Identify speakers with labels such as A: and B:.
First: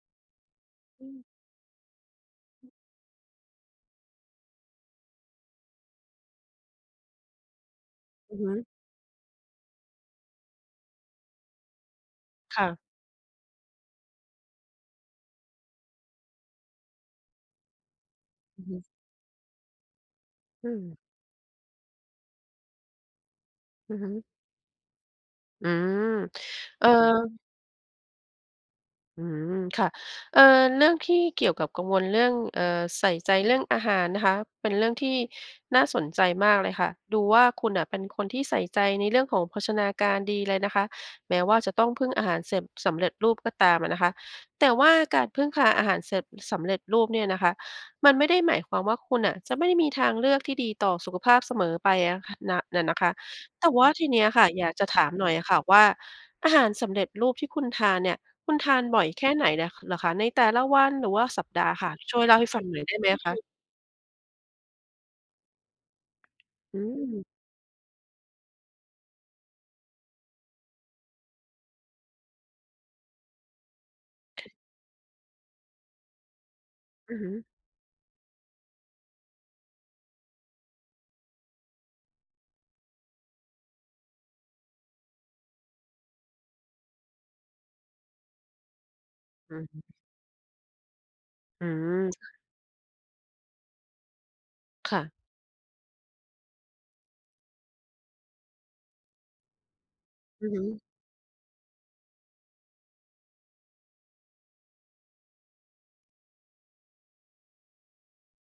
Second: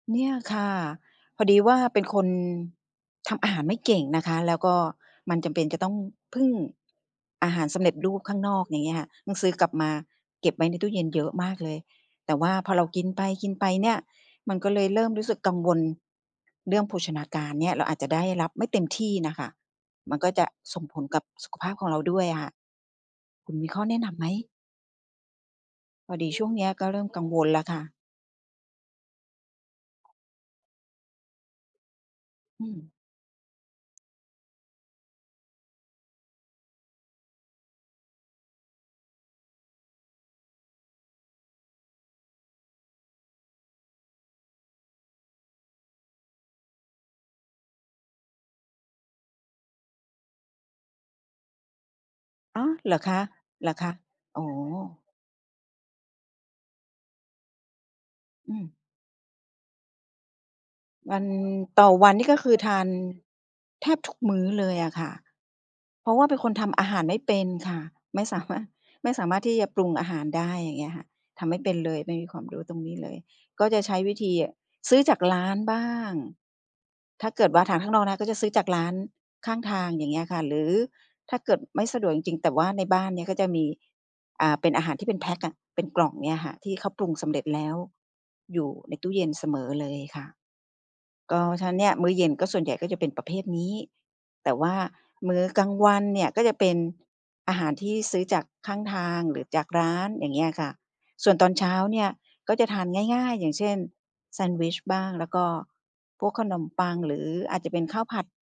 A: เนี่ยค่ะ
B: อืม
A: พอดีว่าเป็นคนทำอาหารไม่เก่งนะคะ แล้วก็มันจำเป็นจะต้องพึ่งอาหารสำเร็จรูป
B: อ
A: ข้
B: ื
A: า
B: อ
A: ง
B: ฮ
A: นอ
B: ึ
A: ก อย่างเงี้ย ต้องซื้อกลับมาเก็บไว้ในตู้เย็นเยอะมากเลย แต่ว่า
B: ค่
A: พอ
B: ะ
A: เรากินไป กินไปเนี่ย มันก็เลยเริ่มรู้สึกกังวลเรื่องโภชนาการเนี่ย เราอาจจะได้รับ
B: อื
A: ไม
B: อ
A: ่
B: ฮ
A: เต็
B: ึ
A: มที่น่ะคะ มันก็จะ
B: อื
A: ส่ง
B: ม
A: ผลกับสุขภาพของเราด้วยอะ คุณมีข้อ
B: อ
A: แ
B: ื
A: นะ
B: อฮ
A: นำ
B: ึ
A: ไหม?
B: อืม
A: พอดีช่วงเนี้ย
B: เ
A: ก
B: อ
A: ็
B: อ
A: เริ่มกังวลแล้วค่ะ
B: อืม ค่ะ เอ่อ เรื่องที่เกี่ยวกับกังวลเรื่อง เอ
A: อื
B: ่อ
A: ม
B: ใส่ใจเรื่องอาหารนะคะ เป็นเรื่องที่น่าสนใจมากเลยค่ะ ดูว่าคุณน่ะเป็นคนที่ใส่ใจในเรื่องของโภชนาการดีเลยนะคะ แม้ว่าจะต้องพึ่งอาหารเสพ สำเร็จรูปก็ตามอะนะคะ แต่ว่าการพึ่งพาอาหารเสพ สำเร็จรูปเนี่ยนะคะ มันไม่ได้หมายความว่าคุณน่ะจะไม่มีทางเลือกที่ดีต่อสุขภาพเสมอไปอะ ค น่
A: อ
B: ะ
A: ๋อ
B: น่ะ
A: เหร
B: นะ
A: อ
B: ค
A: ค
B: ะ
A: ะ?
B: แ
A: เห
B: ต
A: ร
B: ่
A: อ
B: ว
A: ค
B: ่า
A: ะ?
B: ทีเนี้ย
A: อ๋
B: ค
A: อ
B: ่ะ อยากจะถามหน่อยอะค่ะว่า อาหารสำเร็จรูปที่คุณทานเนี่ย ค
A: อ
B: ุณ
A: ื
B: ท
A: ม
B: านบ่อยแค่ไหนเนี่ยเหรอคะ ในแต่ละวันหรื
A: ว
B: อว
A: ั
B: ่
A: น
B: าสัปดาห์
A: ต
B: ค
A: ่
B: ่
A: อ
B: ะ
A: วั
B: ช
A: น
B: ่ว
A: นี
B: ย
A: ่
B: เล่
A: ก็
B: าให
A: ค
B: ้
A: ือ
B: ฟัง
A: ท
B: หน่
A: า
B: อย
A: น
B: ได้ไหมคะ?
A: แทบทุกมื้อเลยอะค่ะ เพราะว่าเป็นคนท
B: อื
A: ำอาหารไม่
B: ม
A: เป็นค่ะ ไม่สามารถ ไม่สามารถที่จะปรุงอาหารได้อย่างเงี้ยค่ะ ทำไม่เป็นเลย ไม่มีความรู้ตรงนี้เลย ก็จะใช้วิธีซื้อจากร้านบ้าง
B: อือ
A: ถ
B: ฮ
A: ้า
B: ึ
A: เกิดว่าทางข้างนอกนะก็จะซื้อจากร้านข้างทางอย่างเงี้ยค่ะ หรือถ้าเกิดไม่สะดวกจริง ๆ แต่ว่าในบ้านเนี่ยก็จะมี อ่า เป็นอาหารที่เป็นแพ็กอะ เป็นกล่องเนี่ยค่ะ ที่เขาปรุงสำเร็จแล้วอยู่ในตู้เย็นเส
B: อื
A: มอเล
B: อ
A: ยค่ะ ก็ฉ
B: อ
A: ะนั้นเนี่ยมื้
B: ืม
A: อเย็นก็ส่วนใหญ่ก็จะเป็นประเภทนี้ แต่ว่า
B: ค่ะ
A: มื้อกลางวันเนี่ยก็จะเป็นอาหารที่ซื้อจากข้างทาง หรือจากร้านอย่างเง
B: อ
A: ี้
B: ื
A: ย
B: อฮ
A: ค่ะ
B: ึ
A: ส่วนตอนเช้าเนี่ยก็จะทานง่าย ๆ อย่างเช่น แซนด์วิชบ้าง แล้วก็พวกขนมปังหรืออาจจะเป็นข้าวผัด